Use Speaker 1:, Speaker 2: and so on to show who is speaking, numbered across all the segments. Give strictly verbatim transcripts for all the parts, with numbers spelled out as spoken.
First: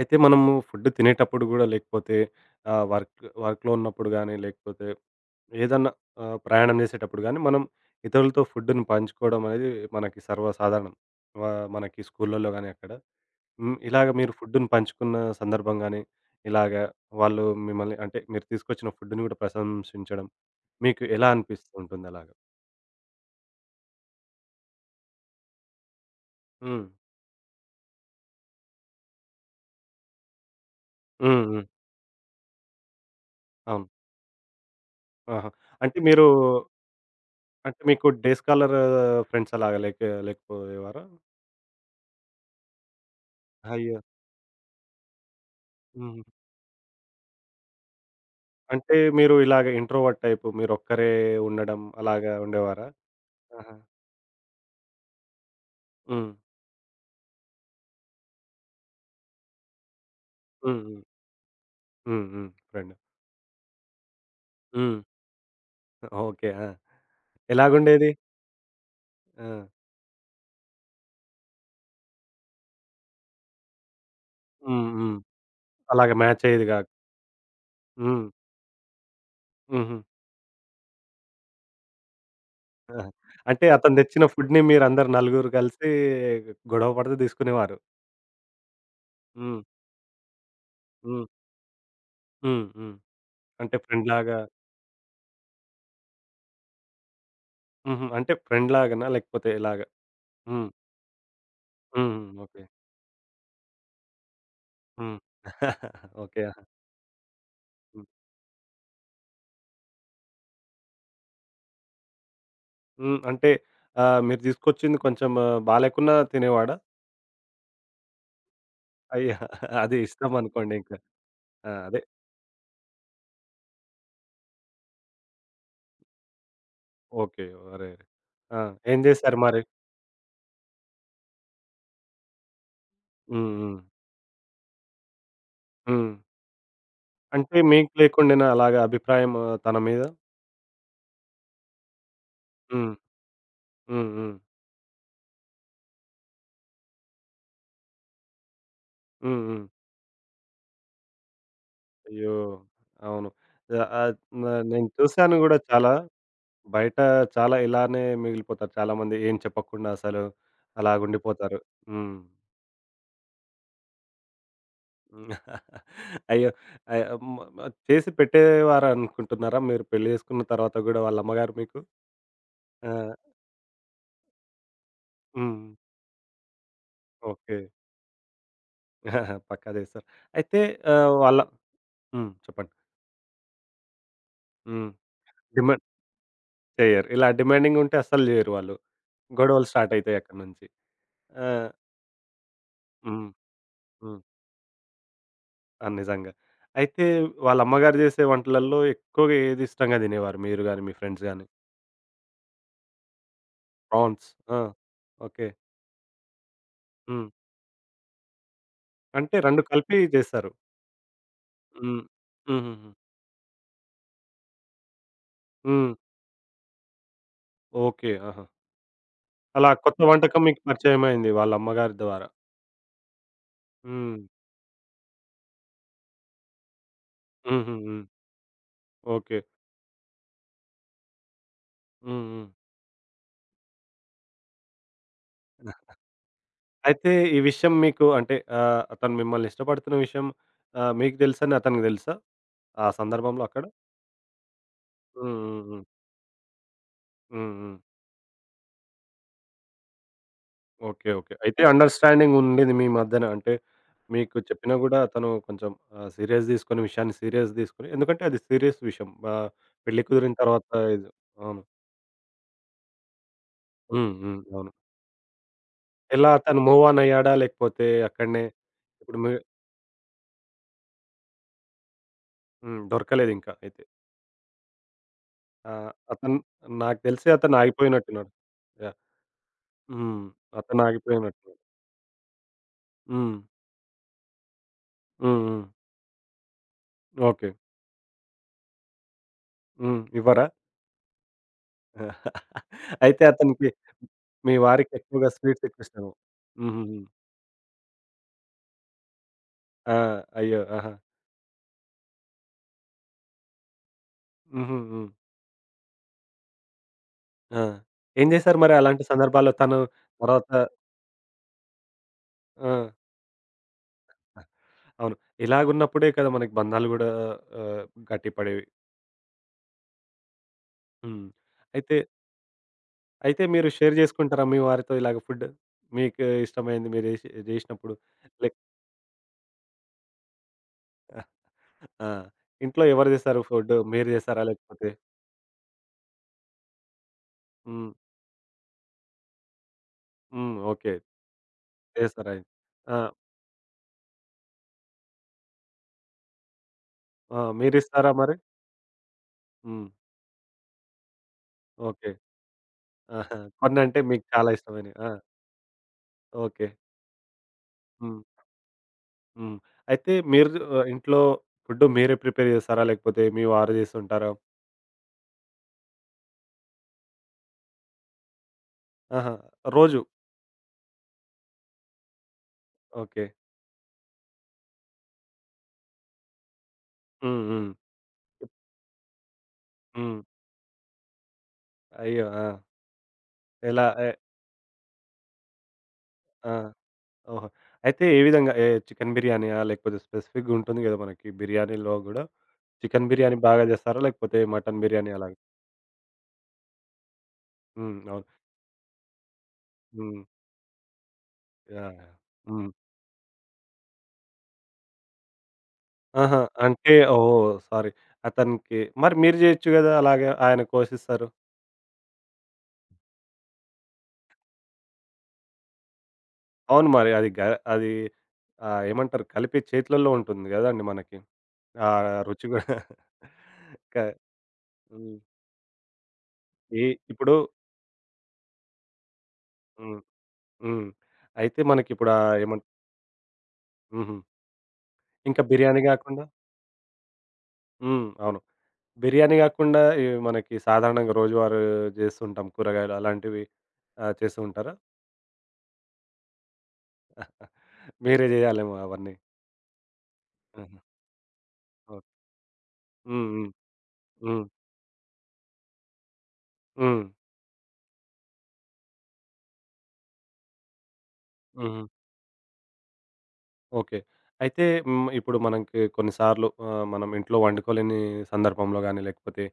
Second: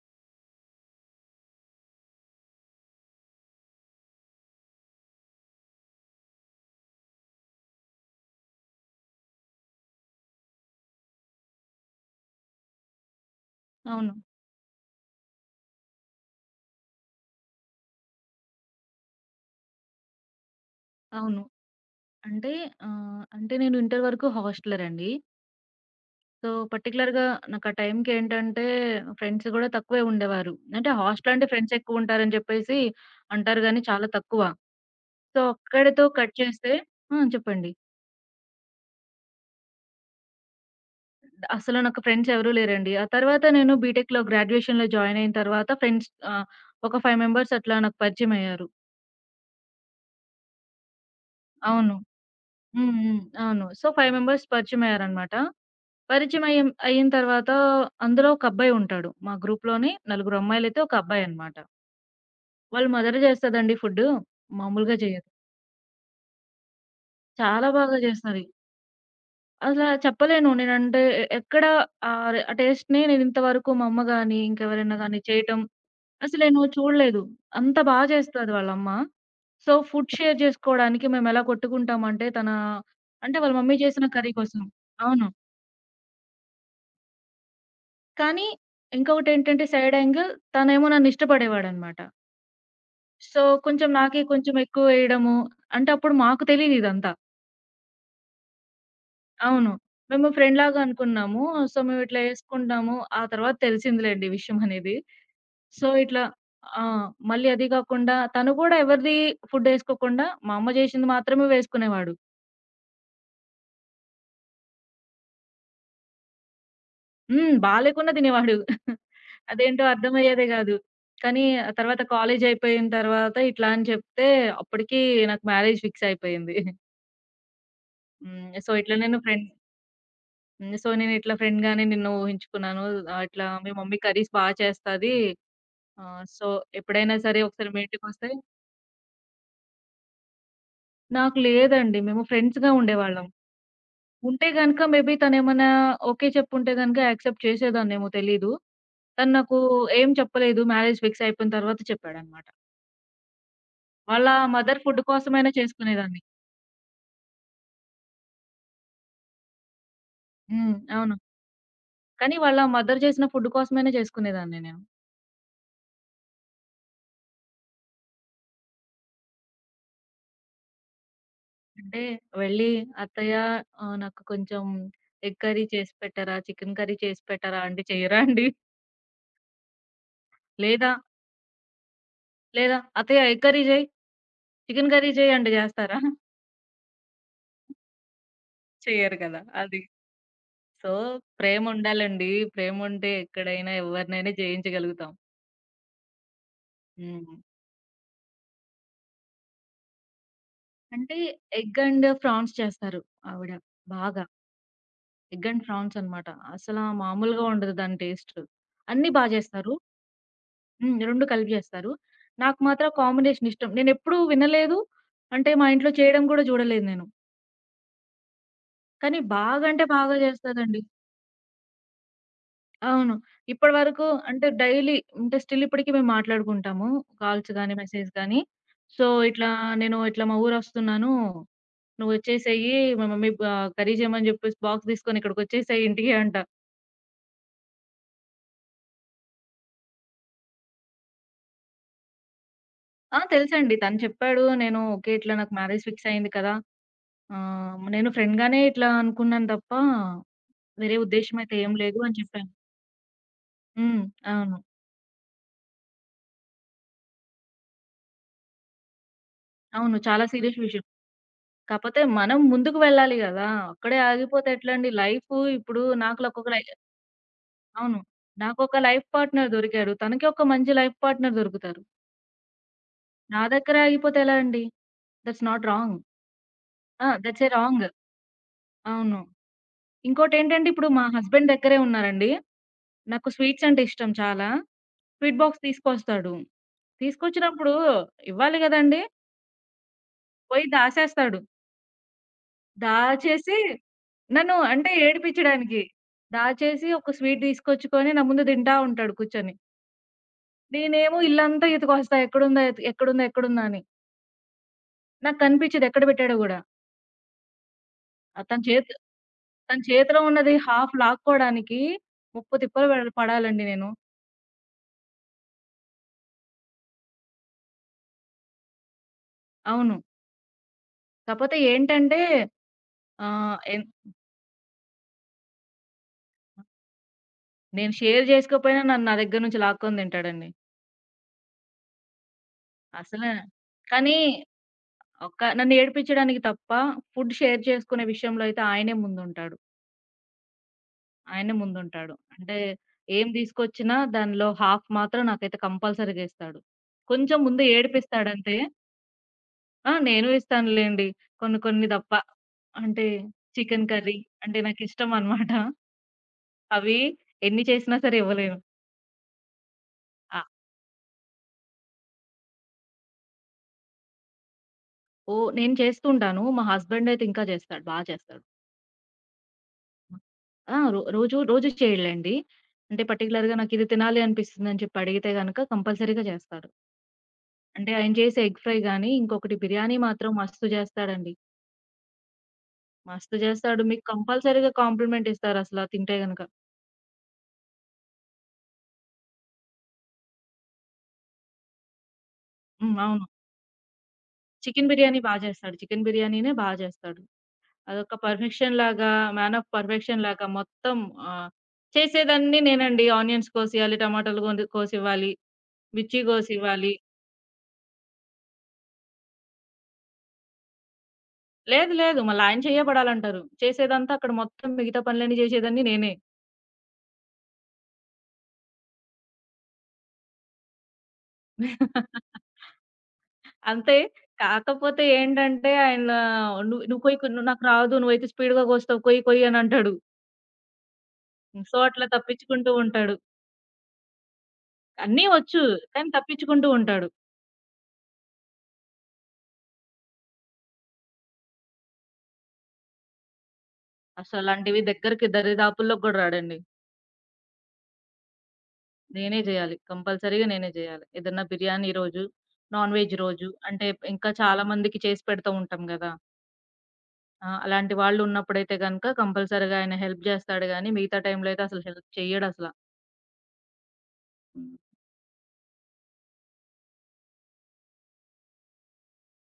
Speaker 1: అయితే మనము ఫుడ్ తినేటప్పుడు గూడా లేకపోతే ఆహ్, వర్క్ వర్క్‌లో ఉన్నప్పుడు గానీ, లేకపోతే ఏదన్నా ఆహ్, ప్రయాణం చేసేటప్పుడు గానీ, మనం ఇతరులతో ఫుడ్‌ని పంచుకోవడం అనేది మనకి సర్వసాధారణం. వా మనకి స్కూళ్ళలో గానీ అక్కడ. హ్మ్. ఇలాగ
Speaker 2: అవును.
Speaker 1: మీరు ఫుడ్‌ని పంచుకున్న సందర్భం గానీ, ఇలాగ వాళ్ళు మిమ్మల్ని అంటే మీరు తీసుకొచ్చిన ఫుడ్‌ని గూడా ప్రశంసించడం మీకు ఎలా
Speaker 2: అవును.
Speaker 1: అనిపిస్తూ ఉంటుంది అలాగా?
Speaker 2: అంటే ఆహ్, అంటే నేను ఇంటర్ వరకు హాస్టలర్ అండి. సో,
Speaker 1: హ్మ్.
Speaker 2: పర్టిక్యులర్‌గా నాకు ఆ టైంకేంటంటే ఫ్రెండ్స్ గూడా తక్కువే ఉండేవారు. అంటే హాస్టల్
Speaker 1: హ్మ్.
Speaker 2: అంటే
Speaker 1: హ్మ్.
Speaker 2: ఫ్రెండ్స్ ఎక్కువుంటారని జెప్పేసి అంటారు గానీ
Speaker 1: అవును.
Speaker 2: చాలా తక్కువ. సో,
Speaker 1: ఆహా! అంటే
Speaker 2: అక్కడితో
Speaker 1: మీరు
Speaker 2: కట్ చేస్తే. హ్మ్. చెప్పండి.
Speaker 1: అంటే మీకు డే స్కాలర్ ఫ్రెండ్స్ అలాగా లేక లేకపోయేవారా?
Speaker 2: అసలు నాకు ఫ్రెండ్స్ ఎవరూ లేరండి. ఆ తర్వాత నేను
Speaker 1: అయ్యో!
Speaker 2: బీటెక్‌లో గ్రాడ్యుయేషన్‌లో జాయిన్ అయిన తర్వాత ఫ్రెండ్స్
Speaker 1: హ్మ్.
Speaker 2: ఆహ్, ఒక ఐదు మెంబర్స్ అట్లా నాకు పరిచయమయ్యారు.
Speaker 1: అంటే మీరు ఇలాగ ఇంట్రోవర్ట్ టైపు మీరొక్కరే ఉండడం
Speaker 2: అవును.
Speaker 1: అలాగా ఉండేవారా?
Speaker 2: హ్మ్. హ్మ్. అవును.
Speaker 1: ఆహా!
Speaker 2: సో, ఐదు మెంబర్స్ పరిచయమయ్యారనమాట.
Speaker 1: హ్మ్.
Speaker 2: పరిచయమయ్యం అయిన తర్వాత అందులో ఒక అబ్బాయి ఉంటాడు. మా గ్రూప్‌లోనే నలుగురు
Speaker 1: హ్మ్.
Speaker 2: అమ్మాయిలైతే ఒక
Speaker 1: హ్మ్.
Speaker 2: అబ్బాయనమాట.
Speaker 1: హ్మ్. హ్మ్.
Speaker 2: వాళ్ళు
Speaker 1: ఫ్రెండ్.
Speaker 2: Mother జేస్తదండి food. మామూలుగా
Speaker 1: హ్మ్.
Speaker 2: జేయదు.
Speaker 1: ఓకే. ఆ!
Speaker 2: చాలా బాగా
Speaker 1: ఎలాగుండేది?
Speaker 2: జేస్తది.
Speaker 1: ఆ!
Speaker 2: అసలా చెప్పలేను నేనంటే ఎ ఎక్కడ ఆహ్, ఆ టేస్ట్‌ని నేనింతవరకు మా అమ్మ గాని,
Speaker 1: హ్మ్.
Speaker 2: ఇంకెవరైనా
Speaker 1: హ్మ్.
Speaker 2: గాని చేయటం
Speaker 1: అలాగ
Speaker 2: అసలు
Speaker 1: మ్యాచ్
Speaker 2: నేను
Speaker 1: అయ్యేది గాదు.
Speaker 2: చూడలేదు. అంత బా
Speaker 1: హ్మ్.
Speaker 2: జేస్తది వాళ్ళమ్మ. సో,
Speaker 1: హుహు.
Speaker 2: ఫుడ్ షేర్ జేసుకోవడానికి మేమెలా కొట్టుకుంటామంటే తన,
Speaker 1: ఆహా!
Speaker 2: అంటే వాళ్ళ
Speaker 1: అంటే
Speaker 2: మమ్మీ
Speaker 1: అతను
Speaker 2: జేసిన
Speaker 1: తెచ్చిన
Speaker 2: కర్రీ
Speaker 1: ఫుడ్‌ని
Speaker 2: కోసం.
Speaker 1: మీరందరు
Speaker 2: అవును.
Speaker 1: నలుగురు కలిసి గొడవ పడుతూ తీసుకునేవారు.
Speaker 2: కానీ
Speaker 1: హ్మ్.
Speaker 2: ఇంకొకటేంటంటే సైడ్ యాంగిల్ తనేమో
Speaker 1: హ్మ్.
Speaker 2: నన్నిష్టపడేవాడనమాట.
Speaker 1: హ్మ్. హ్మ్.
Speaker 2: సో,
Speaker 1: అంటే
Speaker 2: కొంచెం నాకే
Speaker 1: ఫ్రెండ్‌లాగా
Speaker 2: కొంచెం ఎక్కువేయడము. అంటే అప్పుడు మాకు తెలీదిదంతా.
Speaker 1: హుహు. అంటే ఫ్రెండ్‌లాగానా? లేకపోతే
Speaker 2: అవును.
Speaker 1: ఎలాగా?
Speaker 2: మేము
Speaker 1: హ్మ్.
Speaker 2: ఫ్రెండ్‌లాగా అనుకున్నాము. సో,
Speaker 1: హ్మ్.
Speaker 2: మేమిట్లా
Speaker 1: హ్మ్. ఓకే.
Speaker 2: యేసుకుంటాము. ఆ తర్వాత తెలిసిందిలేండి ఈ విషయం అనేది.
Speaker 1: హ్మ్.
Speaker 2: సో, ఇట్లా
Speaker 1: ఓకే. ఆహా!
Speaker 2: ఆ! మళ్ళీ అది
Speaker 1: హ్మ్.
Speaker 2: గాకుండా తను గూడా ఎవరిది ఫుడ్డేసుకోకుండా మా అమ్మ జేషింది మాత్రమే వేసుకునేవాడు.
Speaker 1: హ్మ్. అంటే ఆహ్, మీరు తీసుకొచ్చింది కొంచెం బాలేకున్నా తినేవాడా?
Speaker 2: హ్మ్. బాలేకున్నా తినేవాడు.
Speaker 1: అయ్యా!
Speaker 2: అదేంటో
Speaker 1: అది
Speaker 2: అర్థమయ్యేదే
Speaker 1: ఇష్టమనుకోండి
Speaker 2: గాదు.
Speaker 1: ఇంకా.
Speaker 2: కానీ
Speaker 1: ఆ!
Speaker 2: ఆ
Speaker 1: అదే.
Speaker 2: తర్వాత కాలేజయిపోయిన తర్వాత ఇట్లా అని చెప్తే అప్పటికి నాకు మ్యారేజ్ ఫిక్స్ అయిపోయింది.
Speaker 1: ఓకే. అరెరే!
Speaker 2: హ్మ్.
Speaker 1: ఆ!
Speaker 2: సో, ఇట్లా
Speaker 1: ఏం
Speaker 2: నేను
Speaker 1: చేశారు
Speaker 2: ఫ్రెండ్.
Speaker 1: మరి?
Speaker 2: హ్మ్. సో, నేనిట్లా ఫ్రెండ్‌గానే నిన్ను ఊహించుకున్నాను. ఆహ్, ఇట్లా
Speaker 1: హ్మ్.
Speaker 2: మీ
Speaker 1: హ్మ్.
Speaker 2: మమ్మీ కర్రీస్ బా చేస్తాది.
Speaker 1: హ్మ్.
Speaker 2: ఆహ్, సో, ఎప్పుడైనా సరే
Speaker 1: అంటే
Speaker 2: ఒకసారి మీ
Speaker 1: మీకు
Speaker 2: ఇంటికొస్తే
Speaker 1: లేకుండేనా అలాగా అభిప్రాయం తన మీద?
Speaker 2: నాకు లేదండి. మేము ఫ్రెండ్స్‌గా
Speaker 1: హ్మ్.
Speaker 2: ఉండేవాళ్ళం.
Speaker 1: హ్మ్. హ్మ్.
Speaker 2: ఉంటే గనక మేబీ తనేమన్నా ఓకే చెప్పుంటే గనక యాక్సెప్ట్ చేసేదాన్నేమో తెలీదు. తను
Speaker 1: హ్మ్.
Speaker 2: నాకు
Speaker 1: హ్మ్.
Speaker 2: ఏం చెప్పలేదు. మ్యారేజ్ ఫిక్స్ అయిపోయిన తర్వాత
Speaker 1: అయ్యో!
Speaker 2: చెప్పాడనమాట.
Speaker 1: అవును. ఆహ్, ఆహ్,
Speaker 2: వాళ్ళ
Speaker 1: న
Speaker 2: మదర్
Speaker 1: నేను
Speaker 2: ఫుడ్
Speaker 1: చూసాను
Speaker 2: కోసమైనా
Speaker 1: గూడా చాలా.
Speaker 2: చేసుకునేదాన్ని.
Speaker 1: బయట చాలా ఇలానే మిగిలిపోతారు చాలామంది. ఏం చెప్పకుండా అసలు
Speaker 2: హ్మ్. అవును.
Speaker 1: అలాగుండిపోతారు. హ్మ్.
Speaker 2: కానీ వాళ్ళ మదర్ చేసిన ఫుడ్ కోసమైనా చేసుకునేదాన్ని నేను.
Speaker 1: హ్మ్. అయ్యో! అయ్ మ మ చేసి పెట్టేవారనుకుంటున్నారా? మీరు పెళ్లి చేసుకున్న తర్వాత గూడా వాళ్ళ అమ్మగారు మీకు?
Speaker 2: అంటే వెళ్ళి,
Speaker 1: ఆ!
Speaker 2: "అత్తయ్య, ఆహ్, నాకు కొంచెం ఎగ్ కర్రీ
Speaker 1: హ్మ్.
Speaker 2: చేసి పెట్టరా? చికెన్ కర్రీ చేసి
Speaker 1: ఓకే.
Speaker 2: పెట్టరా?" అంటే చెయ్యరా అండి?
Speaker 1: పక్కా చేస్తారు. అయితే
Speaker 2: లేదా,
Speaker 1: ఆహ్, వాళ్ళ హ్మ్. చెప్పండి.
Speaker 2: లేదా "అత్తయ్య ఎగ్ కర్రీ చెయి,
Speaker 1: హ్మ్.
Speaker 2: చికెన్ కర్రీ చెయి" అంటే
Speaker 1: డిమాండ్
Speaker 2: చేస్తారా?
Speaker 1: చెయ్యరు. ఇలా డిమాండింగుంటే అస్సలు జేయరు వాళ్ళు.
Speaker 2: చెయ్యరు కదా!
Speaker 1: గొడవలు
Speaker 2: అది.
Speaker 1: స్టార్ట్ అయితాయి అక్కడి నుంచి.
Speaker 2: సో,
Speaker 1: ఆ!
Speaker 2: ప్రేముండాలండి. ప్రేముంటే
Speaker 1: హ్మ్.
Speaker 2: ఎక్కడైనా
Speaker 1: హ్మ్.
Speaker 2: ఎవరినైనా జయించగలుగుతాం.
Speaker 1: ఆ! నిజంగా. అయితే
Speaker 2: హ్మ్.
Speaker 1: వాళ్ళ అమ్మగారు జేసే వంటలల్లో ఎక్కువగా ఏది ఇష్టంగా తినేవారు మీరు గాని, మీ
Speaker 2: అంటే
Speaker 1: ఫ్రెండ్స్ గాని?
Speaker 2: ఎగ్ అండ్ ఫ్రాన్స్ చేస్తారు ఆవిడ బాగా.
Speaker 1: ప్రాన్స్. ఆ!
Speaker 2: Egg
Speaker 1: okay.
Speaker 2: అండ్ ఫ్రాన్స్ అన్నమాట. అసలా
Speaker 1: హ్మ్.
Speaker 2: మామూలుగా ఉండదు దాని టేస్ట్. అన్నీ బా
Speaker 1: అంటే రెండు
Speaker 2: చేస్తారు.
Speaker 1: కలిపి జేస్తారు.
Speaker 2: హ్మ్. రెండు కలిపి జేస్తారు.
Speaker 1: హ్మ్.
Speaker 2: నాకు మాత్రం
Speaker 1: హుహుహు.
Speaker 2: ఆ కాంబినేషన్ ఇష్టం. నేనెప్పుడూ వినలేదు. అంటే మా
Speaker 1: హ్మ్.
Speaker 2: ఇంట్లో చేయడం గూడా జూడలేదు నేను.
Speaker 1: ఓకే. ఆహా!
Speaker 2: కానీ బాగా
Speaker 1: అలా
Speaker 2: అంటే
Speaker 1: కొత్త
Speaker 2: బాగా
Speaker 1: వంటకం మీకు
Speaker 2: జేస్తదండి.
Speaker 1: పరిచయమైంది వాళ్ళ అమ్మగారి ద్వారా.
Speaker 2: అవును. ఇప్పటి వరకు
Speaker 1: హ్మ్.
Speaker 2: అంటే డైలీ అంటే స్టిల్ ఇప్పటికి మేము మాట్లాడుకుంటాము. కాల్స్
Speaker 1: హుహు.
Speaker 2: గాని,
Speaker 1: హ్మ్.
Speaker 2: మెసేజ్ గాని. So,
Speaker 1: okay.
Speaker 2: ఇట్లా నేను ఇట్లా మా ఊరొస్తున్నాను.
Speaker 1: హ్మ్. హ్మ్.
Speaker 2: నువ్వొచ్చేసేయి మా మమ్మీ బ కర్రీ జేయమని జెప్పేసి బాక్స్ తీసుకొని ఇక్కడికొచ్చేసేయి ఇంటికి అంట.
Speaker 1: అయితే ఈ విషయం మీకు అంటే ఆహ్, అతను మిమ్మల్ని ఇష్టపడుతున్న విషయం ఆహ్, మీకు తెలుసని అతనికి తెలుసా? ఆ
Speaker 2: ఆ!
Speaker 1: సందర్భంలో అక్కడ?
Speaker 2: తెలుసండి. తను చెప్పాడు. నేను ఓకే. ఇట్లా
Speaker 1: హ్మ్.
Speaker 2: నాకు
Speaker 1: హ్మ్. హ్మ్.
Speaker 2: మ్యారేజ్ ఫిక్స్ అయింది కదా!
Speaker 1: హ్మ్. హ్మ్.
Speaker 2: ఆహ్, నేను ఫ్రెండ్‌గానే ఇట్లా అనుకున్నాను తప్ప వేరే
Speaker 1: ఓకే. ఓకే.
Speaker 2: ఉద్దేశ్యం అయితే
Speaker 1: అయితే
Speaker 2: ఏం లేదు అని
Speaker 1: అండర్‌స్టాండింగ్
Speaker 2: చెప్పాను.
Speaker 1: ఉండింది మీ మధ్యన. అంటే
Speaker 2: హ్మ్.
Speaker 1: మీకు
Speaker 2: అవును.
Speaker 1: చెప్పినా గూడా అతను కొంచెం ఆహ్, సీరియస్ తీసుకొని విషయాన్ని సీరియస్ తీసుకొని ఎందుకంటే అది సీరియస్ విషయం. ఆహ్,
Speaker 2: అవును.
Speaker 1: పెళ్లి
Speaker 2: చాలా
Speaker 1: కుదిరిన
Speaker 2: సీరియస్
Speaker 1: తర్వాత
Speaker 2: విషయం.
Speaker 1: ఇది. అవును.
Speaker 2: కాపోతే మనం ముందుకు వెళ్ళాలి గదా! అక్కడే
Speaker 1: హ్మ్. హ్మ్.
Speaker 2: ఆగిపోతే
Speaker 1: అవును.
Speaker 2: ఎట్లండి లైఫు ఇప్పుడు నాకు
Speaker 1: ఎలా
Speaker 2: లకొక
Speaker 1: అతను
Speaker 2: లై
Speaker 1: మూవ్ ఆన్ అయ్యాడా? లేకపోతే
Speaker 2: అవును.
Speaker 1: అక్కడనే
Speaker 2: నాకొక లైఫ్
Speaker 1: ఇప్పుడు మీ
Speaker 2: పార్ట్‌నర్ దొరికాడు. తనకి ఒక మంచి లైఫ్ పార్ట్‌నర్ దొరుకుతారు.
Speaker 1: హ్మ్.
Speaker 2: నా
Speaker 1: దొరకలేదింకా
Speaker 2: దగ్గరే
Speaker 1: అయితే.
Speaker 2: ఆగిపోతే ఎలా అండి? That's not
Speaker 1: ah,
Speaker 2: wrong.
Speaker 1: అతను నాకు
Speaker 2: ఆ!
Speaker 1: తెలిసి
Speaker 2: దట్స్ ఎ
Speaker 1: అతను
Speaker 2: రాంగ్.
Speaker 1: ఆగిపోయినట్టున్నాడు. యాహ్!
Speaker 2: అవును.
Speaker 1: హ్మ్.
Speaker 2: ఇంకోటేంటంటే
Speaker 1: అతను
Speaker 2: ఇప్పుడు మా హస్బెండ్
Speaker 1: ఆగిపోయినట్టున్నాడు.
Speaker 2: దగ్గరే ఉన్నారండి. నాకు
Speaker 1: హ్మ్.
Speaker 2: స్వీట్స్ అంటే ఇష్టం చాలా. స్వీట్
Speaker 1: హ్మ్.
Speaker 2: బాక్స్
Speaker 1: హ్మ్.
Speaker 2: తీసుకొస్తాడు.
Speaker 1: ఓకే.
Speaker 2: తీసుకొచ్చినప్పుడు ఇవ్వాలి గదండీ!
Speaker 1: హ్మ్. ఇవ్వరా?
Speaker 2: పోయి దాసేస్తాడు.
Speaker 1: అయితే
Speaker 2: దాచేసి
Speaker 1: అతనికి మీ
Speaker 2: నన్ను
Speaker 1: వారికి
Speaker 2: అంటే
Speaker 1: ఎక్కువగా స్వీట్స్
Speaker 2: ఏడిపిచ్చడానికి.
Speaker 1: ఎక్కువిష్టము.
Speaker 2: దాచేసి
Speaker 1: హుహుహు.
Speaker 2: ఒక స్వీట్ తీసుకొచ్చుకొని నా ముందు తింటా ఉంటాడు కూర్చొని.
Speaker 1: ఆ! అయ్యో! ఆహా!
Speaker 2: నేనేమో ఇల్లంతా ఎతికొస్తా ఎక్కడుందా? ఎత్ ఎక్కడుందా? ఎక్కడుందా? అని.
Speaker 1: హుహు. హ్మ్.
Speaker 2: నాకు కనిపిచ్చదు ఎక్కడ పెట్టాడో గూడా.
Speaker 1: ఆ! ఏం
Speaker 2: ఆహ్,
Speaker 1: చేశారు
Speaker 2: తన
Speaker 1: మరి
Speaker 2: చేతి
Speaker 1: అలాంటి సందర్భాల్లో
Speaker 2: తన
Speaker 1: తను
Speaker 2: చేతిలో
Speaker 1: తర్వాత
Speaker 2: ఉన్నది హాఫ్ లాక్కోడానికి ముప్పు
Speaker 1: ఆ!
Speaker 2: తిప్పలు పడ పడాలండి నేను.
Speaker 1: అవును. ఇలాగున్నప్పుడే కదా మనకి బంధాలు గూడా ఆహ్, గట్టిపడేవి.
Speaker 2: అవును.
Speaker 1: హ్మ్.
Speaker 2: కాపోతే
Speaker 1: అయితే,
Speaker 2: ఏంటంటే
Speaker 1: అయితే
Speaker 2: ఆహ్,
Speaker 1: మీరు
Speaker 2: ఎన్
Speaker 1: షేర్ జేసుకుంటారా మీ వారితో ఇలాగ ఫుడ్? మీకు ఇష్టమైంది మీరు జేసి
Speaker 2: నేను
Speaker 1: జేసినప్పుడు
Speaker 2: షేర్
Speaker 1: లైక్
Speaker 2: చేసుకోపోయినా నన్ను నా దగ్గర నుంచి లాక్కొని తింటాడండి.
Speaker 1: ఆ! ఇంట్లో ఎవరు
Speaker 2: అసలు
Speaker 1: జేస్తారు ఫుడ్? మీరు
Speaker 2: కానీ
Speaker 1: జేస్తారా? లేకపోతే
Speaker 2: ఒక్క నన్ను ఏడిపిచ్చడానికి తప్ప ఫుడ్ షేర్
Speaker 1: హ్మ్.
Speaker 2: చేసుకునే విషయంలో అయితే ఆయనే ముందుంటాడు.
Speaker 1: హ్మ్. ఓకే.
Speaker 2: ఆయనే ముందుంటాడు.
Speaker 1: చేస్తారా?
Speaker 2: అంటే
Speaker 1: ఆ!
Speaker 2: ఏం తీసుకొచ్చినా దానిలో హాఫ్ మాత్రం నాకైతే కంపల్సరీగా ఇస్తాడు. కొంచెం
Speaker 1: ఆ!
Speaker 2: ముందు
Speaker 1: మీరిస్తారా మరి?
Speaker 2: ఏడిపిస్తాడంతే.
Speaker 1: హ్మ్.
Speaker 2: ఆ! నేను ఇస్తానులెండి. కొన్ని కొన్ని
Speaker 1: ఓకే.
Speaker 2: తప్ప. అంటే
Speaker 1: ఆహా!
Speaker 2: చికెన్
Speaker 1: కొన్నంటే
Speaker 2: కర్రీ
Speaker 1: మీకు చాలా
Speaker 2: అంటే
Speaker 1: ఇష్టమైనవి. ఆ!
Speaker 2: నాకిష్టమనమాట.
Speaker 1: ఓకే.
Speaker 2: అవి ఎన్ని చేసినా సరే
Speaker 1: హ్మ్.
Speaker 2: ఇవ్వలేను.
Speaker 1: హ్మ్. అయితే
Speaker 2: ఆ!
Speaker 1: మీరు ఆహ్, ఇంట్లో ఫుడ్ మీరే ప్రిపేర్ జేస్తారా? లేకపోతే మీ వారు జేస్తుంటారా?
Speaker 2: ఓ నేను చేస్తూ ఉంటాను. మా హస్బెండ్ అయితే ఇంకా చేస్తాడు. బా చేస్తాడు.
Speaker 1: ఆహా! రోజు.
Speaker 2: ఆ! రో రోజు రోజు చేయడులెండి. అంటే
Speaker 1: ఓకే.
Speaker 2: పర్టిక్యులర్‌గా నాకిది తినాలి అనిపిస్తుందని చెప్పి అడిగితే గనక కంపల్సరీగా చేస్తాడు.
Speaker 1: హ్మ్. హ్మ్.
Speaker 2: అంటే ఆయన చేసే ఎగ్ ఫ్రై గాని, ఇంకొకటి బిర్యానీ
Speaker 1: హ్మ్.
Speaker 2: మాత్రం మస్తు చేస్తాడండి.
Speaker 1: అయ్యో! ఆ!
Speaker 2: మస్తు జేస్తాడు.
Speaker 1: ఎలా?
Speaker 2: మీకు
Speaker 1: ఎ
Speaker 2: కంపల్సరీగా కాంప్లిమెంట్ ఇస్తారసలా తింటే గనక.
Speaker 1: ఆ! ఓహో! అయితే ఏ విధంగా? ఏ చికెన్ బిర్యానీయా? లేకపోతే స్పెసిఫిక్‌గా ఉంటుంది గదా! మనకి బిర్యానీలో గూడా.
Speaker 2: హ్మ్.
Speaker 1: చికెన్
Speaker 2: అవును.
Speaker 1: బిర్యానీ బాగా జేస్తారా? లేకపోతే మటన్
Speaker 2: చికెన్
Speaker 1: బిర్యానీ
Speaker 2: బిర్యానీ బా
Speaker 1: అలాగా?
Speaker 2: జేస్తాడు. చికెన్ బిర్యానీనే బా జేస్తాడు.
Speaker 1: హ్మ్.
Speaker 2: అదొక
Speaker 1: అవును.
Speaker 2: పర్ఫెక్షన్ లాగా, మ్యాన్ ఆఫ్
Speaker 1: హ్మ్.
Speaker 2: పర్ఫెక్షన్ లాగా మొత్తం ఆహ్,
Speaker 1: యాహ్! యాహ్!
Speaker 2: చేసేదన్నీ
Speaker 1: హ్మ్.
Speaker 2: నేనండి. ఆనియన్స్ కోసియాలి, టమాటాలు గొంజి కోసివ్వాలి, మిర్చి
Speaker 1: ఆహా!
Speaker 2: కోసివ్వాలి.
Speaker 1: అంటే ఓహ్! సారీ. అతనికి మరి మీరు జేయొచ్చు గదా! అలాగా ఆయన కోసిస్తారు.
Speaker 2: లేదు లేదు. మళ్ళాయన చేయబడాలంటారు. చేసేదంతా అక్కడ మొత్తం మిగతా పనులన్నీ జేసేదన్నీ నేనే.
Speaker 1: అవును. మరి అది గ అది ఆహ్, ఏమంటారు? కలిపి చేతులలో ఉంటుంది గదండీ మనకి. ఆ రుచి గూడా. క
Speaker 2: అంతే. కాకపోతే
Speaker 1: హ్మ్.
Speaker 2: ఏంటంటే ఆయన,
Speaker 1: ఈ
Speaker 2: "నువ్వు నువ్వు కొయ్,
Speaker 1: ఇప్పుడు
Speaker 2: నాకు రాదు. నువ్వైతే స్పీడ్‌గా కోస్తావు. కొయ్ కొయ్" అనంటాడు.
Speaker 1: హ్మ్. హ్మ్. అయితే
Speaker 2: సో, అట్లా
Speaker 1: మనకిప్పుడు ఆహ్, ఏమంట
Speaker 2: తప్పించుకుంటూ ఉంటాడు.
Speaker 1: హుహు.
Speaker 2: అన్నీ
Speaker 1: ఇంకా
Speaker 2: వచ్చు.
Speaker 1: బిర్యానీ
Speaker 2: కానీ
Speaker 1: గాకుండా
Speaker 2: తప్పించుకుంటూ ఉంటాడు.
Speaker 1: హ్మ్. అవును. బిర్యానీ గాకుండా ఈ మనకి సాధారణంగా రోజువారీ జేస్తుంటాం కూరగాయలు అలాంటివి ఆహ్, చేస్తూ ఉంటారా?
Speaker 2: అసలాంటివి దగ్గరికి దరిదాపుల్లో గూడా రాడండి.
Speaker 1: మీరే జేయాలేమో అవన్నీ.
Speaker 2: నేనే జేయాలి. కంపల్సరీగా నేనే
Speaker 1: ఆహా!
Speaker 2: జేయాలి. ఏదన్నా బిర్యానీ
Speaker 1: ఓకే.
Speaker 2: రోజు, నాన్ వెజ్
Speaker 1: హ్మ్. హ్మ్.
Speaker 2: రోజు అంటే ఇంకా
Speaker 1: హ్మ్.
Speaker 2: చాలా మందికి చేసి పెడుతూ ఉంటాం గదా!
Speaker 1: హ్మ్.
Speaker 2: ఆ! అలాంటి వాళ్ళు ఉన్నప్పుడైతే గనక కంపల్సరీగా ఆయన హెల్ప్ జేస్తాడు గానీ, మిగతా టైంలో అయితే
Speaker 1: హుహు.
Speaker 2: అసలు హెల్ప్ చెయ్యడసల.
Speaker 1: ఓకే. అయితే హ్మ్. ఇప్పుడు మనకి కొన్నిసార్లు ఆహ్, మనం ఇంట్లో వండుకోలేని సందర్భంలో గానీ, లేకపోతే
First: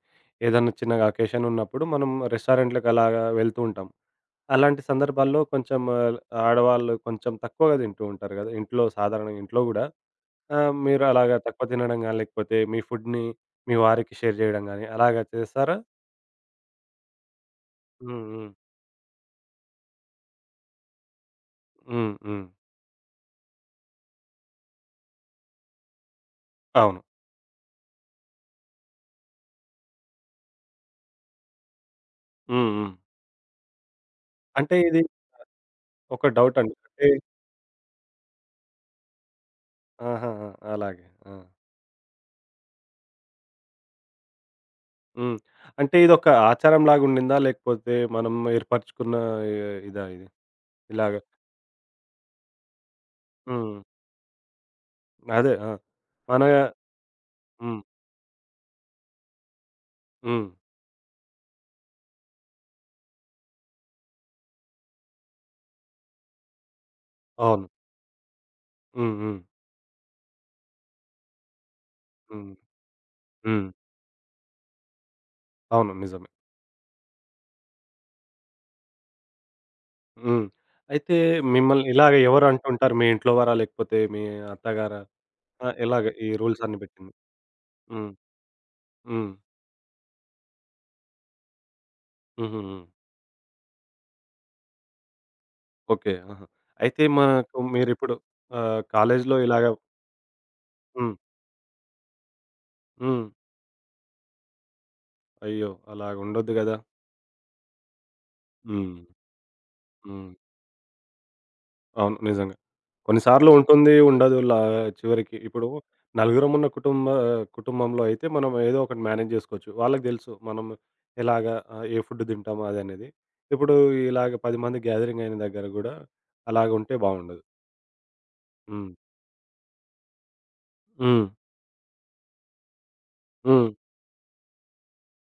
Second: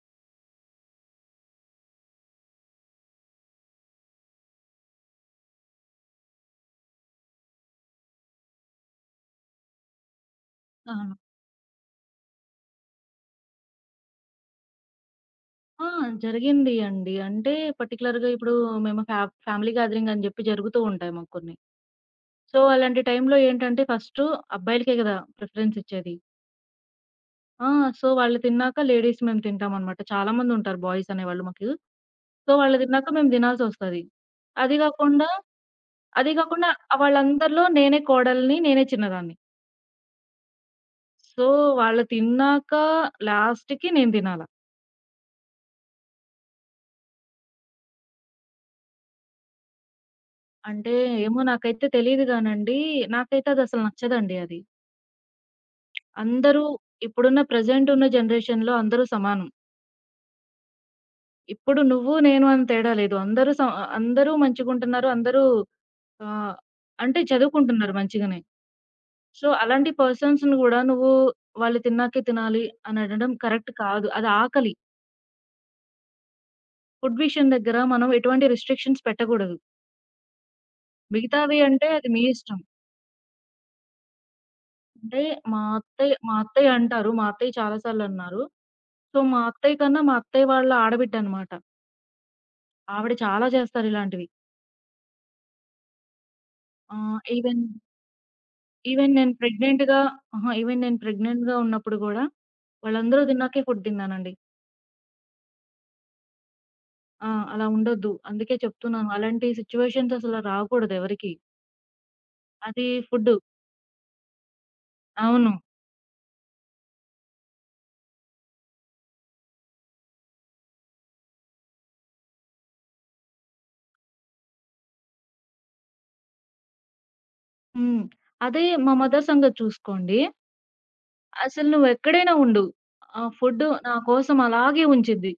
Speaker 1: ఏదన్నా చిన్నగా అకేషన్ ఉన్నప్పుడు మనం రెస్టారెంట్‌లకి అలాగా వెళ్తూ ఉంటాం. అలాంటి సందర్భాల్లో కొంచెం ఆహ్, ఆడవాళ్ళు కొంచెం తక్కువగా తింటూ ఉంటారు గదా! ఇంట్లో సాధారణంగా ఇంట్లో గూడా ఆ! మీరు
Speaker 2: అవును.
Speaker 1: అలాగా తక్కువ తినడం గాని, లేకపోతే మీ ఫుడ్‌ని మీ వారికి షేర్ జేయడం గాని అలాగా చేస్తారా?
Speaker 2: ఆ! జరిగింది అండి. అంటే
Speaker 1: హ్మ్.
Speaker 2: పర్టిక్యులర్‌గా
Speaker 1: హ్మ్.
Speaker 2: ఇప్పుడు మేము ఫ్యా ఫ్యామిలీ గ్యాదరింగ్ అని జెప్పి జరుగుతూ ఉంటాయి మాకు కొన్ని.
Speaker 1: హ్మ్. హ్మ్.
Speaker 2: సో, అలాంటి టైంలో ఏంటంటే ఫస్టు అబ్బాయిలకే గదా! ప్రిఫరెన్స్ ఇచ్చేది.
Speaker 1: అవును.
Speaker 2: ఆ! సో, వాళ్ళు తిన్నాక లేడీస్ మేము తింటామనమాట. చాలా మందుంటారు బాయ్స్ అనేవాళ్ళు మాకు. సో,
Speaker 1: హ్మ్.
Speaker 2: వాళ్ళు
Speaker 1: హ్మ్.
Speaker 2: తిన్నాక మేము తినాల్సొస్తది.
Speaker 1: అంటే
Speaker 2: అది
Speaker 1: ఇది
Speaker 2: గాకుండా
Speaker 1: ఒక
Speaker 2: అది గాకుండా
Speaker 1: డౌటండి. అంటే
Speaker 2: వాళ్ళందరిలో నేనే కోడలిని, నేనే చిన్నదాన్ని.
Speaker 1: ఆహా! ఆ! అలాగే. ఆ!
Speaker 2: సో, వాళ్ళు తిన్నాక లాస్ట్‌కి నేను తినాలా.
Speaker 1: హ్మ్. అంటే ఇదొక ఆచారం లాగుండిందా? లేకపోతే మనం ఏర్పరచుకున్న ఇ ఇదా ఇది?
Speaker 2: అంటే
Speaker 1: ఇలాగ
Speaker 2: ఏమో నాకైతే తెలీదు గానండి. నాకైతే
Speaker 1: హ్మ్.
Speaker 2: అదసలు నచ్చదండి అది.
Speaker 1: అదే. ఆ! మన
Speaker 2: అందరూ ఇప్పుడున్న
Speaker 1: హ్మ్.
Speaker 2: ప్రెజెంట్ ఉన్న జనరేషన్‌లో అందరూ సమానం.
Speaker 1: హ్మ్.
Speaker 2: ఇప్పుడు నువ్వు, నేను అని తేడా లేదు. అందరూ స అందరూ మంచిగుంటున్నారు. అందరూ ఆహ్, అంటే
Speaker 1: అవును.
Speaker 2: చదువుకుంటున్నారు మంచిగానే.
Speaker 1: హ్మ్. హ్మ్.
Speaker 2: సో, అలాంటి పర్సన్స్‌ని గూడా నువ్వు వాళ్ళు తిన్నాకే
Speaker 1: హ్మ్.
Speaker 2: తినాలి అని అనడం
Speaker 1: హ్మ్.
Speaker 2: కరెక్ట్ కాదు. అది ఆకలి.
Speaker 1: అవును. నిజం.
Speaker 2: ఫుడ్ విషయం దగ్గర మనం ఎటువంటి రిస్ట్రిక్షన్స్ పెట్టకూడదు.
Speaker 1: హ్మ్. అయితే
Speaker 2: మిగతావి
Speaker 1: మిమ్మల్ని
Speaker 2: అంటే అది
Speaker 1: ఇలాగ
Speaker 2: మీ
Speaker 1: ఎవరు
Speaker 2: ఇష్టం.
Speaker 1: అంటుంటారు? మీ ఇంట్లో వారా? లేకపోతే మీ అత్తగారా?
Speaker 2: అంటే మా
Speaker 1: ఆ! ఎలాగ
Speaker 2: అత్తయ్య
Speaker 1: ఈ
Speaker 2: మా
Speaker 1: రూల్స్
Speaker 2: అత్తయ్య
Speaker 1: అన్నీ
Speaker 2: అంటారు.
Speaker 1: పెట్టింది?
Speaker 2: మా అత్తయ్య చాలా సార్లు
Speaker 1: హ్మ్.
Speaker 2: అన్నారు. సో,
Speaker 1: హ్మ్.
Speaker 2: మా అత్తయ్య కన్నా మా అత్తయ్య వాళ్ళ ఆడబిడ్డ అన్నమాట.
Speaker 1: హుహుహు.
Speaker 2: ఆవిడ చాలా చేస్తారు ఇలాంటివి.
Speaker 1: ఓకే. ఆహా! అయితే
Speaker 2: ఆహ్,
Speaker 1: మనకు
Speaker 2: ఈవెన్
Speaker 1: మీరిప్పుడు ఆహ్,
Speaker 2: ఈవెన్ నేను
Speaker 1: కాలేజీలో ఇలాగ
Speaker 2: ప్రెగ్నెంట్‌గా అహా! ఈవెన్ నేను
Speaker 1: హ్మ్.
Speaker 2: ప్రెగ్నెంట్‌గా ఉన్నప్పుడు గూడా వాళ్ళందరూ
Speaker 1: హ్మ్.
Speaker 2: తిన్నాకే ఫుడ్ తిన్నానండి.
Speaker 1: అయ్యో! అలాగుండొద్దు గదా!
Speaker 2: ఆ! అలా ఉండొద్దు. అందుకే
Speaker 1: హ్మ్.
Speaker 2: చెప్తున్నాను. అలాంటి సిట్యుయేషన్స్
Speaker 1: హ్మ్.
Speaker 2: అసలు రాకూడదు ఎవరికీ.
Speaker 1: అవును. నిజంగా.
Speaker 2: అది ఫుడ్డు.
Speaker 1: కొన్నిసార్లు ఉంటుంది, ఉండదు. లా చివరికి
Speaker 2: అవును.
Speaker 1: ఇప్పుడు నలుగురమున్న కుటుంబ కుటుంబంలో అయితే మనం ఏదో ఒకటి మేనేజ్ జేసుకోవచ్చు. వాళ్ళకి దెలుసు మనం ఎలాగా ఆహ్, ఏ ఫుడ్ తింటాము అదనేది. ఇప్పుడు ఇలాగ పది మంది గ్యాదరింగ్ అయిన దగ్గర గూడా అలాగుంటే బావుండదు.
Speaker 2: హ్మ్. అదే
Speaker 1: హ్మ్.
Speaker 2: మా మదర్ సంగతి చూసుకోండి.
Speaker 1: హ్మ్.
Speaker 2: అసలు నువ్వెక్కడైనా ఉండు. ఆ ఫుడ్డు
Speaker 1: హ్మ్.
Speaker 2: నా కోసం అలాగే ఉంచిద్ది.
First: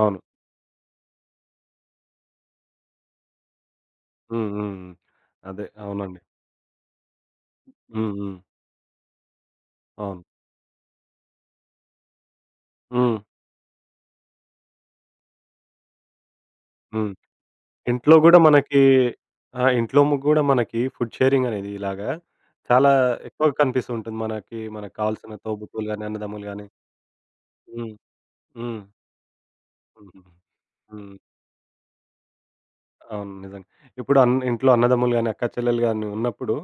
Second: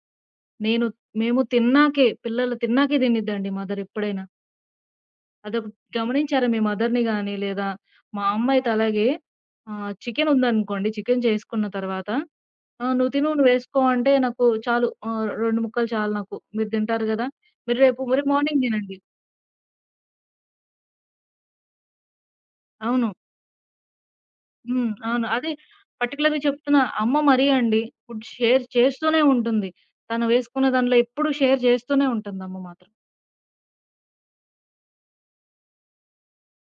Speaker 1: అవును.
Speaker 2: నేను మేము తిన్నాకే పిల్లలు తిన్నాకే తినిద్దండి మదర్ ఎప్పుడైనా.
Speaker 1: హ్మ్. హ్మ్. హ్మ్. అదే.
Speaker 2: అదొకటి
Speaker 1: అవునండి.
Speaker 2: గమనించారా మీ మదర్‌ని గాని లేదా
Speaker 1: హ్మ్.
Speaker 2: మా
Speaker 1: హ్మ్.
Speaker 2: అమ్మ అయితే అలాగే ఆహ్,
Speaker 1: అవును.
Speaker 2: చికెన్ ఉందనుకోండి. చికెన్ చేసుకున్న తర్వాత, "ఆ! నువ్వు
Speaker 1: హ్మ్.
Speaker 2: తిను. నువ్వేసుకో" అంటే నాకు చాలు, ఆహ్, రెండు ముక్కలు చాలు నాకు. మీరు తింటారు
Speaker 1: హ్మ్.
Speaker 2: గదా! మీరు రేపు
Speaker 1: ఇంట్లో
Speaker 2: మరి
Speaker 1: గూడా
Speaker 2: మార్నింగ్
Speaker 1: మనకి
Speaker 2: తినండి.
Speaker 1: ఆ! ఇంట్లో గూడా మనకి ఫుడ్ షేరింగ్ అనేది ఇలాగా చాలా
Speaker 2: అవును.
Speaker 1: ఎక్కువగా కనిపిస్తూ ఉంటుంది. మనకి
Speaker 2: హ్మ్.
Speaker 1: మనకు
Speaker 2: అవును.
Speaker 1: కావాల్సిన
Speaker 2: అదే
Speaker 1: తోబుట్టువులు గాని,
Speaker 2: పర్టిక్యులర్‌గా
Speaker 1: అన్నదమ్ములు గాని.
Speaker 2: చెప్తున్నా. అమ్మ మరీ అండి.
Speaker 1: హ్మ్.
Speaker 2: ఇప్పుడు షేర్
Speaker 1: హ్మ్.
Speaker 2: చేస్తూనే ఉంటుంది.
Speaker 1: హుహు.
Speaker 2: తను వేసుకున్న దాంట్లో
Speaker 1: హ్మ్.
Speaker 2: ఎప్పుడు షేర్ చేస్తూనే ఉంటుందమ్మ మాత్రం.
Speaker 1: అవును. నిజంగా. ఇప్పుడు అన్ ఇంట్లో అన్నదమ్ములు గాని, అక్క చెల్లెలు గాని ఉన్నప్పుడు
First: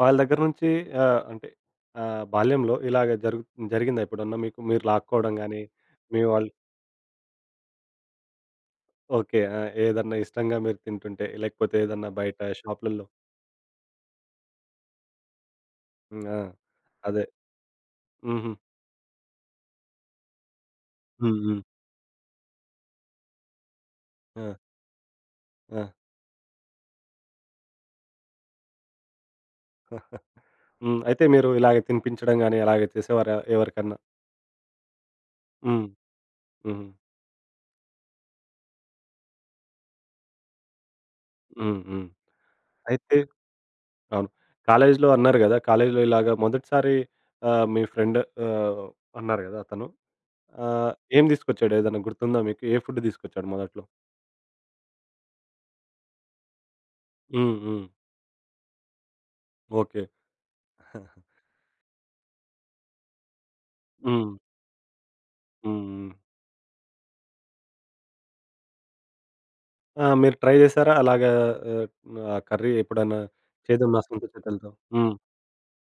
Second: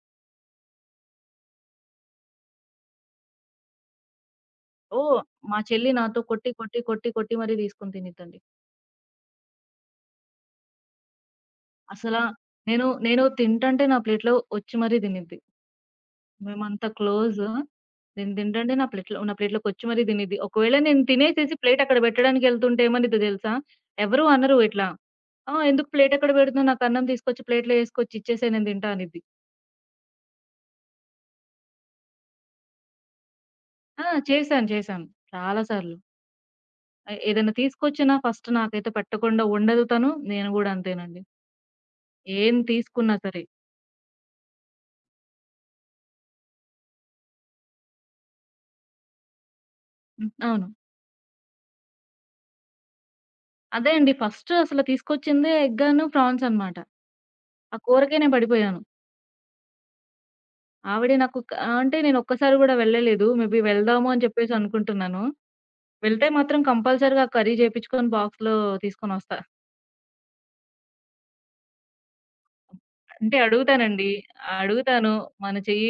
Speaker 1: వాళ్ళ దగ్గర నుంచి ఆహ్, అంటే ఆహ్, బాల్యంలో ఇలాగ జరుగు జరిగిందా ఎప్పుడన్నా మీకు? మీరు
Speaker 2: ఓహ్!
Speaker 1: లాక్కోవడం
Speaker 2: మా
Speaker 1: గాని,
Speaker 2: చెల్లి నాతో
Speaker 1: మీ వాళ్ళు
Speaker 2: కొట్టి, కొట్టి, కొట్టి, కొట్టి మరీ తీసుకొని తినిద్దండి.
Speaker 1: ఓకే. ఆ! ఏదన్నా ఇష్టంగా మీరు తింటుంటే, లేకపోతే ఏదన్నా
Speaker 2: అసలా
Speaker 1: బయట
Speaker 2: నేను,
Speaker 1: షాపులల్లో.
Speaker 2: నేను తింటంటే నా ప్లేట్‌లో ఒచ్చి మరీ తినిద్ది.
Speaker 1: హ్మ్. ఆ!
Speaker 2: మేమంత
Speaker 1: అదే.
Speaker 2: క్లోజు. నేను
Speaker 1: హుహు.
Speaker 2: తింటంటే నా ప్లేట్‌లో నా ప్లేట్‌లోకొచ్చి మరీ తినిద్ది. ఒకవేళ నేను
Speaker 1: హ్మ్.
Speaker 2: తినేసేసి
Speaker 1: హ్మ్.
Speaker 2: ప్లేట్ అక్కడ పెట్టడానికెళ్తుంటే ఏమనిద్దో తెలుసా? ఎవరు
Speaker 1: ఆ!
Speaker 2: అనరు ఇట్లా. "ఆ!
Speaker 1: ఆ!
Speaker 2: ఎందుకు ప్లేట్ ఎక్కడ పెడుతున్నావు? నాకు అన్నం తీసుకొచ్చి ప్లేట్‌లో ఏసుకొచ్చి ఇచ్చేసేయి నేను తింటా" అనిద్ది.
Speaker 1: హ్మ్. అయితే మీరు ఇలాగ తినిపించడం గాని, అలాగే చేసేవారా ఎవరికన్నా?
Speaker 2: ఆ! చేశాను. చేశాను. చాలా
Speaker 1: హ్మ్.
Speaker 2: సార్లు.
Speaker 1: హ్మ్.
Speaker 2: ఎ ఏదైనా తీసుకొచ్చినా ఫస్ట్ నాకైతే పెట్టకుండా ఉండదు తను. నేను గూడా అంతేనండి.
Speaker 1: హ్మ్. హ్మ్.
Speaker 2: ఏం తీసుకున్నా
Speaker 1: అయితే
Speaker 2: సరే.
Speaker 1: అవును. కాలేజీలో అన్నారు గదా! కాలేజీలో ఇలాగ మొదటిసారి ఆహ్, మీ ఫ్రెండ్ ఆహ్, అన్నారు గదా! అతను.
Speaker 2: హ్మ్. అవును.
Speaker 1: ఆహ్, ఏం తీసుకొచ్చాడు? ఏదన్నా గుర్తుందా మీకు? ఏ ఫుడ్ తీసుకొచ్చాడు మొదట్లో?
Speaker 2: అదే అండి. ఫస్ట్ అసలు తీసుకొచ్చిందే ఎగ్గాను, ప్రాన్స్ అనమాట.
Speaker 1: హ్మ్.
Speaker 2: ఆ
Speaker 1: హ్మ్.
Speaker 2: కూరకే నేను పడిపోయాను.
Speaker 1: ఓకే. హ్మ్.
Speaker 2: ఆవిడే నాకు క అంటే నేను ఒక్కసారి గూడా వెళ్ళలేదు. మేబీ వెళ్దాము అని చెప్పేసి అనుకుంటున్నాను.
Speaker 1: హ్మ్. హ్మ్.
Speaker 2: వెళ్తే మాత్రం కంపల్సరీగా కర్రీ చేపించుకొని బాక్స్‌లో తీసుకొనొస్తా.
Speaker 1: ఆ! మీరు ట్రై జేసారా? అలాగా ఆహ్, ఆ కర్రీ ఎప్పుడన్నా
Speaker 2: అంటే
Speaker 1: చేద్దాం నా
Speaker 2: అడుగుతానండి.
Speaker 1: సొంత చేతులతో.
Speaker 2: అడుగుతాను.
Speaker 1: హ్మ్.
Speaker 2: మన చెయ్యి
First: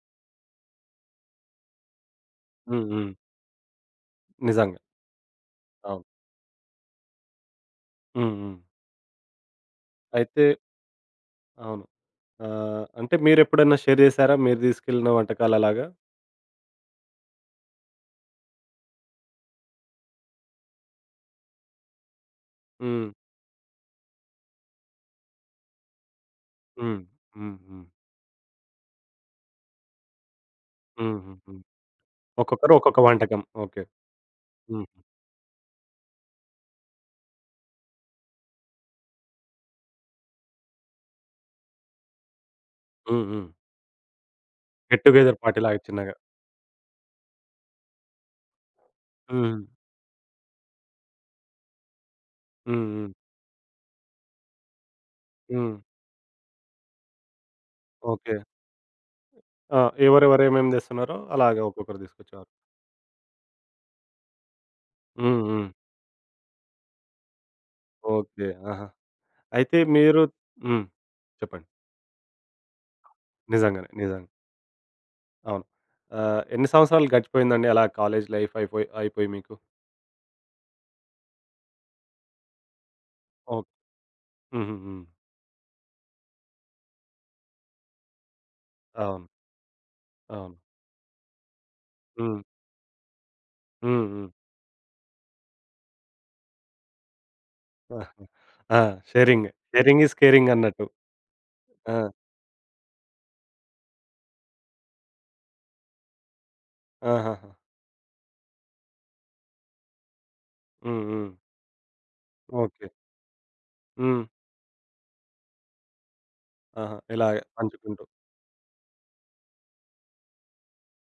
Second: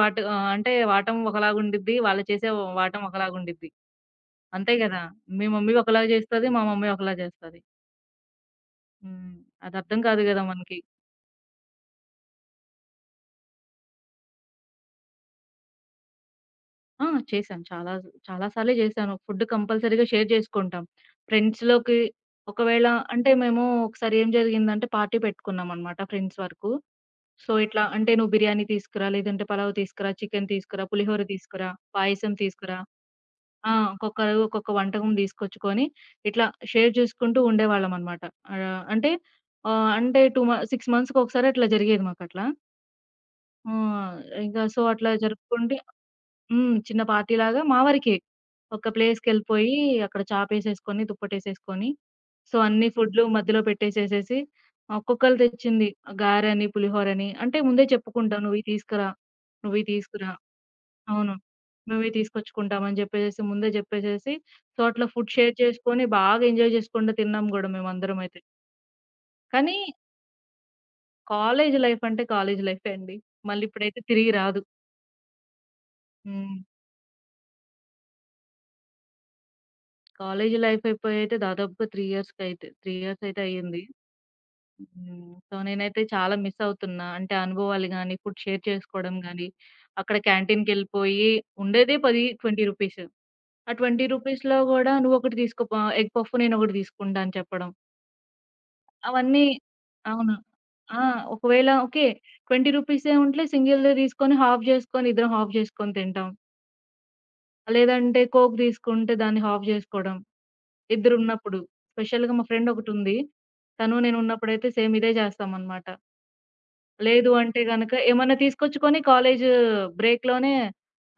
Speaker 2: వాటు ఆహ్, అంటే వాటం ఒకలాగుండిద్ది. వాళ్ళు చేసే
Speaker 1: హ్మ్.
Speaker 2: వాటం
Speaker 1: హ్మ్.
Speaker 2: ఒకలాగుండిద్ది. అంతే
Speaker 1: నిజంగా.
Speaker 2: గదా! మీ మమ్మీ ఒకలా
Speaker 1: అవును.
Speaker 2: జేస్తది. మా మమ్మీ ఒకలా జేస్తది.
Speaker 1: హ్మ్. హ్మ్.
Speaker 2: హ్మ్. అది అర్థం కాదు గదా!
Speaker 1: అయితే
Speaker 2: మనకి.
Speaker 1: అవును. ఆ! అంటే మీరెప్పుడన్నా షేర్ జేసారా? మీరు తీసుకెళ్ళిన వంటకాలలాగా?
Speaker 2: ఆ! చేశాను. చాలా చాలా సార్లే చేశాను. ఫుడ్ కంపల్సరీగా షేర్ జేసుకుంటాం. ఫ్రెండ్స్‌లోకి ఒకవేళ
Speaker 1: హ్మ్.
Speaker 2: అంటే మేము ఒకసారి ఏం జరిగిందంటే పార్టీ పెట్టుకున్నామనమాట ఫ్రెండ్స్ వరకు.
Speaker 1: హ్మ్.
Speaker 2: సో,
Speaker 1: హ్మ్.
Speaker 2: ఇట్లా
Speaker 1: హ్మ్.
Speaker 2: అంటే, "నువ్వు బిర్యానీ తీసుకురా, లేదంటే పలావ్ తీసుకురా, చికెన్ తీసుకురా,
Speaker 1: హ్మ్.
Speaker 2: పులిహోర
Speaker 1: హ్మ్. హ్మ్.
Speaker 2: తీసుకురా, పాయసం
Speaker 1: ఒక్కొక్కరు
Speaker 2: తీసుకురా."
Speaker 1: ఒక్కొక్క వంటకం.
Speaker 2: ఆ!
Speaker 1: ఓకే.
Speaker 2: ఒక్కొక్కరు ఒక్కొక్క
Speaker 1: హ్మ్.
Speaker 2: వంటకం తీసుకొచ్చుకొని, ఇట్లా షేర్ చేసుకుంటూ ఉండేవాళ్ళమనమాట. ఆహ్, అంటే ఆహ్, అంటే 2 మ ఆరు మంత్స్‌కొకసారి అట్లా జరిగేది మాకట్లా.
Speaker 1: హ్మ్. హ్మ్.
Speaker 2: ఆహ్, ఇంకా సో,
Speaker 1: గెట్
Speaker 2: అట్లా
Speaker 1: టుగెదర్
Speaker 2: జరుపుకుంటే
Speaker 1: పార్టీలాగా చిన్నగా.
Speaker 2: హ్మ్. చిన్న పార్టీలాగా మా వరకే. ఒక
Speaker 1: హ్మ్.
Speaker 2: ప్లేస్‌కెళ్ళిపోయి అక్కడ చాపేసేసుకొని, దుప్పటేసేసుకొని, సో, అన్ని
Speaker 1: హ్మ్. హ్మ్.
Speaker 2: ఫుడ్‌లు మధ్యలో పెట్టేసేసేసి ఒక్కొక్కళ్ళు
Speaker 1: హ్మ్.
Speaker 2: తెచ్చింది గారని, పులిహోరని అంటే ముందే
Speaker 1: ఓకే.
Speaker 2: చెప్పుకుంటాం. "నువ్వియి తీసుకురా,
Speaker 1: ఆ!
Speaker 2: నువ్వియి తీసుకురా."
Speaker 1: ఎవరెవరు ఏమేమి తెస్తున్నారో
Speaker 2: అవును.
Speaker 1: అలాగే ఒక్కొక్కరు
Speaker 2: మేమే
Speaker 1: తీసుకొచ్చేవారు.
Speaker 2: తీసుకొచ్చుకుంటామని జెప్పేసేసి ముందే జెప్పేసేసి, సో, అట్లా ఫుడ్
Speaker 1: హ్మ్.
Speaker 2: షేర్
Speaker 1: హ్మ్.
Speaker 2: చేసుకొని బాగా ఎంజాయ్ చేసుకుంట తిన్నాం గూడా మేమందరమైతే.
Speaker 1: ఓకే. ఆహా!
Speaker 2: కానీ
Speaker 1: అయితే మీరు హ్మ్. చెప్పండి.
Speaker 2: కాలేజ్ లైఫ్ అంటే కాలేజ్ లైఫే అండి. మళ్ళీ
Speaker 1: నిజంగానే.
Speaker 2: ఇప్పుడైతే
Speaker 1: నిజంగా.
Speaker 2: తిరిగి రాదు.
Speaker 1: అవును. ఆహ్,
Speaker 2: హ్మ్.
Speaker 1: ఎన్ని సంవత్సరాలు గడిచిపోయిందండి అలా కాలేజ్ లైఫ్ అయిపోయి అయిపోయి మీకు?
Speaker 2: కాలేజ్ లైఫ్ అయిపోయి అయితే దాదాపుగా మూడు ఇయర్స్‌కైతే మూడు ఇయర్స్ అయితే
Speaker 1: ఓకే.
Speaker 2: అయ్యింది.
Speaker 1: హుహుహు.
Speaker 2: హ్మ్. సో, నేనైతే చాలా మిస్ అవుతున్నా. అంటే అనుభవాలు గానీ, ఫుడ్ షేర్ చేసుకోవడం
Speaker 1: అవును.
Speaker 2: గానీ, అక్కడ
Speaker 1: అవును.
Speaker 2: క్యాంటీన్‌కెళ్ళిపోయి ఉండేదే పది,
Speaker 1: హ్మ్.
Speaker 2: ఇరవై రూపీస్. ఆ ఇరవై
Speaker 1: హ్మ్. హ్మ్.
Speaker 2: రూపీస్‌లో గూడా నువ్వొకటి తీసుకోపో ఎగ్ పఫ్ నేనొకటి తీసుకుంటా అని చెప్పడం.
Speaker 1: ఆహా! ఆ!
Speaker 2: అవన్నీ
Speaker 1: షేరింగ్. షేరింగ్ ఈజ్
Speaker 2: అవును.
Speaker 1: కేరింగ్ అన్నట్టు.
Speaker 2: ఆ! ఒకవేళ ఓకే.
Speaker 1: ఆ!
Speaker 2: ఇరవై రూపీసే ఉంటే సింగిల్‌దే తీసుకొని హాఫ్ చేసుకొని ఇద్దరం హాఫ్ చేసుకొని తింటాం.
Speaker 1: ఆహాహా!
Speaker 2: లేదంటే కోక్ తీసుకుంటే దాన్ని హాఫ్ చేసుకోవడం.
Speaker 1: హ్మ్. హ్మ్.
Speaker 2: ఇద్దరున్నప్పుడు. స్పెషల్‌గా మా ఫ్రెండ్
Speaker 1: ఓకే.
Speaker 2: ఒకటుంది. తను నేను
Speaker 1: హ్మ్.
Speaker 2: ఉన్నప్పుడైతే సేమ్ ఇదే చేస్తామనమాట.
Speaker 1: ఆహా!
Speaker 2: లేదు
Speaker 1: ఇలాగ
Speaker 2: అంటే గనక
Speaker 1: పంచుకుంటూ.
Speaker 2: ఏమన్నా తీసుకొచ్చుకొని కాలేజ్ బ్రేక్‌లోనే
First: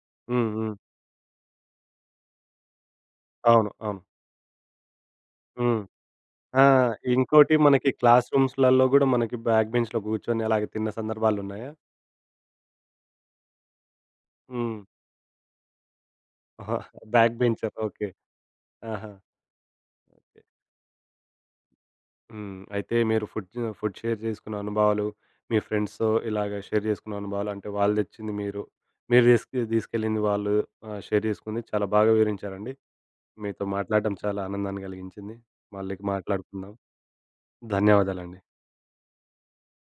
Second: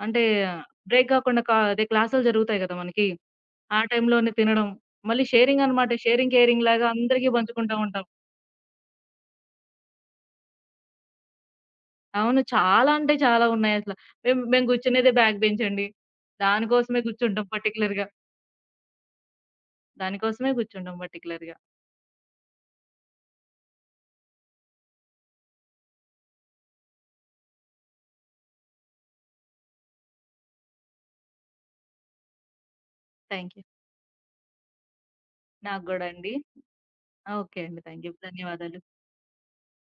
Speaker 2: అంటే
Speaker 1: హ్మ్. హ్మ్.
Speaker 2: బ్రేక్ కాకుండా కా అదే క్లాసులు జరుగుతాయి కదా! మనకి.
Speaker 1: అవును.
Speaker 2: ఆ
Speaker 1: అవును.
Speaker 2: టైంలోనే తినడం. మళ్ళీ షేరింగ్
Speaker 1: హ్మ్.
Speaker 2: అనమాట. షేరింగ్
Speaker 1: ఆ!
Speaker 2: కేరింగ్ లాగా అందరికీ
Speaker 1: ఇంకోటి
Speaker 2: పంచుకుంటా
Speaker 1: మనకి
Speaker 2: ఉంటాం.
Speaker 1: క్లాస్ రూమ్స్‌లలో గూడా మనకి బ్యాక్ బెంచ్‌లో గూర్చొని అలాగే తిన్న సందర్భాలున్నాయా?
Speaker 2: అవును. చాలా అంటే చాలా ఉన్నాయసల. మేము మేము
Speaker 1: హ్మ్.
Speaker 2: కూర్చునేదే బ్యాక్ బెంచ్ అండి. దానికోసమే
Speaker 1: బ్యాక్
Speaker 2: కూర్చుంటాం
Speaker 1: బెంచర్.
Speaker 2: పర్టిక్యులర్‌గా.
Speaker 1: ఓకే. ఆహా!
Speaker 2: దానికోసమే కూర్చుంటాం పర్టిక్యులర్‌గా.
Speaker 1: హ్మ్. అయితే మీరు ఫుడ్ ఫుడ్ షేర్ జేసుకున్న అనుభవాలు, మీ ఫ్రెండ్స్‌తో ఇలాగ షేర్ జేసుకున్న అనుభవాలు అంటే వాళ్ళు దెచ్చింది మీరు, మీరు దీసుకు తీసుకెళ్ళింది వాళ్ళు ఆహ్, షేర్ జేసుకుంది చాలా బాగా వివరించారండి.
Speaker 2: థాంక్
Speaker 1: మీతో
Speaker 2: యూ.
Speaker 1: మాట్లాడడం చాలా ఆనందాన్ని కలిగించింది.
Speaker 2: నాకు
Speaker 1: మళ్ళీ
Speaker 2: గూడా అండి.
Speaker 1: మాట్లాడుకుందాం.
Speaker 2: ఓకే అండి. Thank you.
Speaker 1: ధన్యవాదాలండి.
Speaker 2: ధన్యవాదాలు.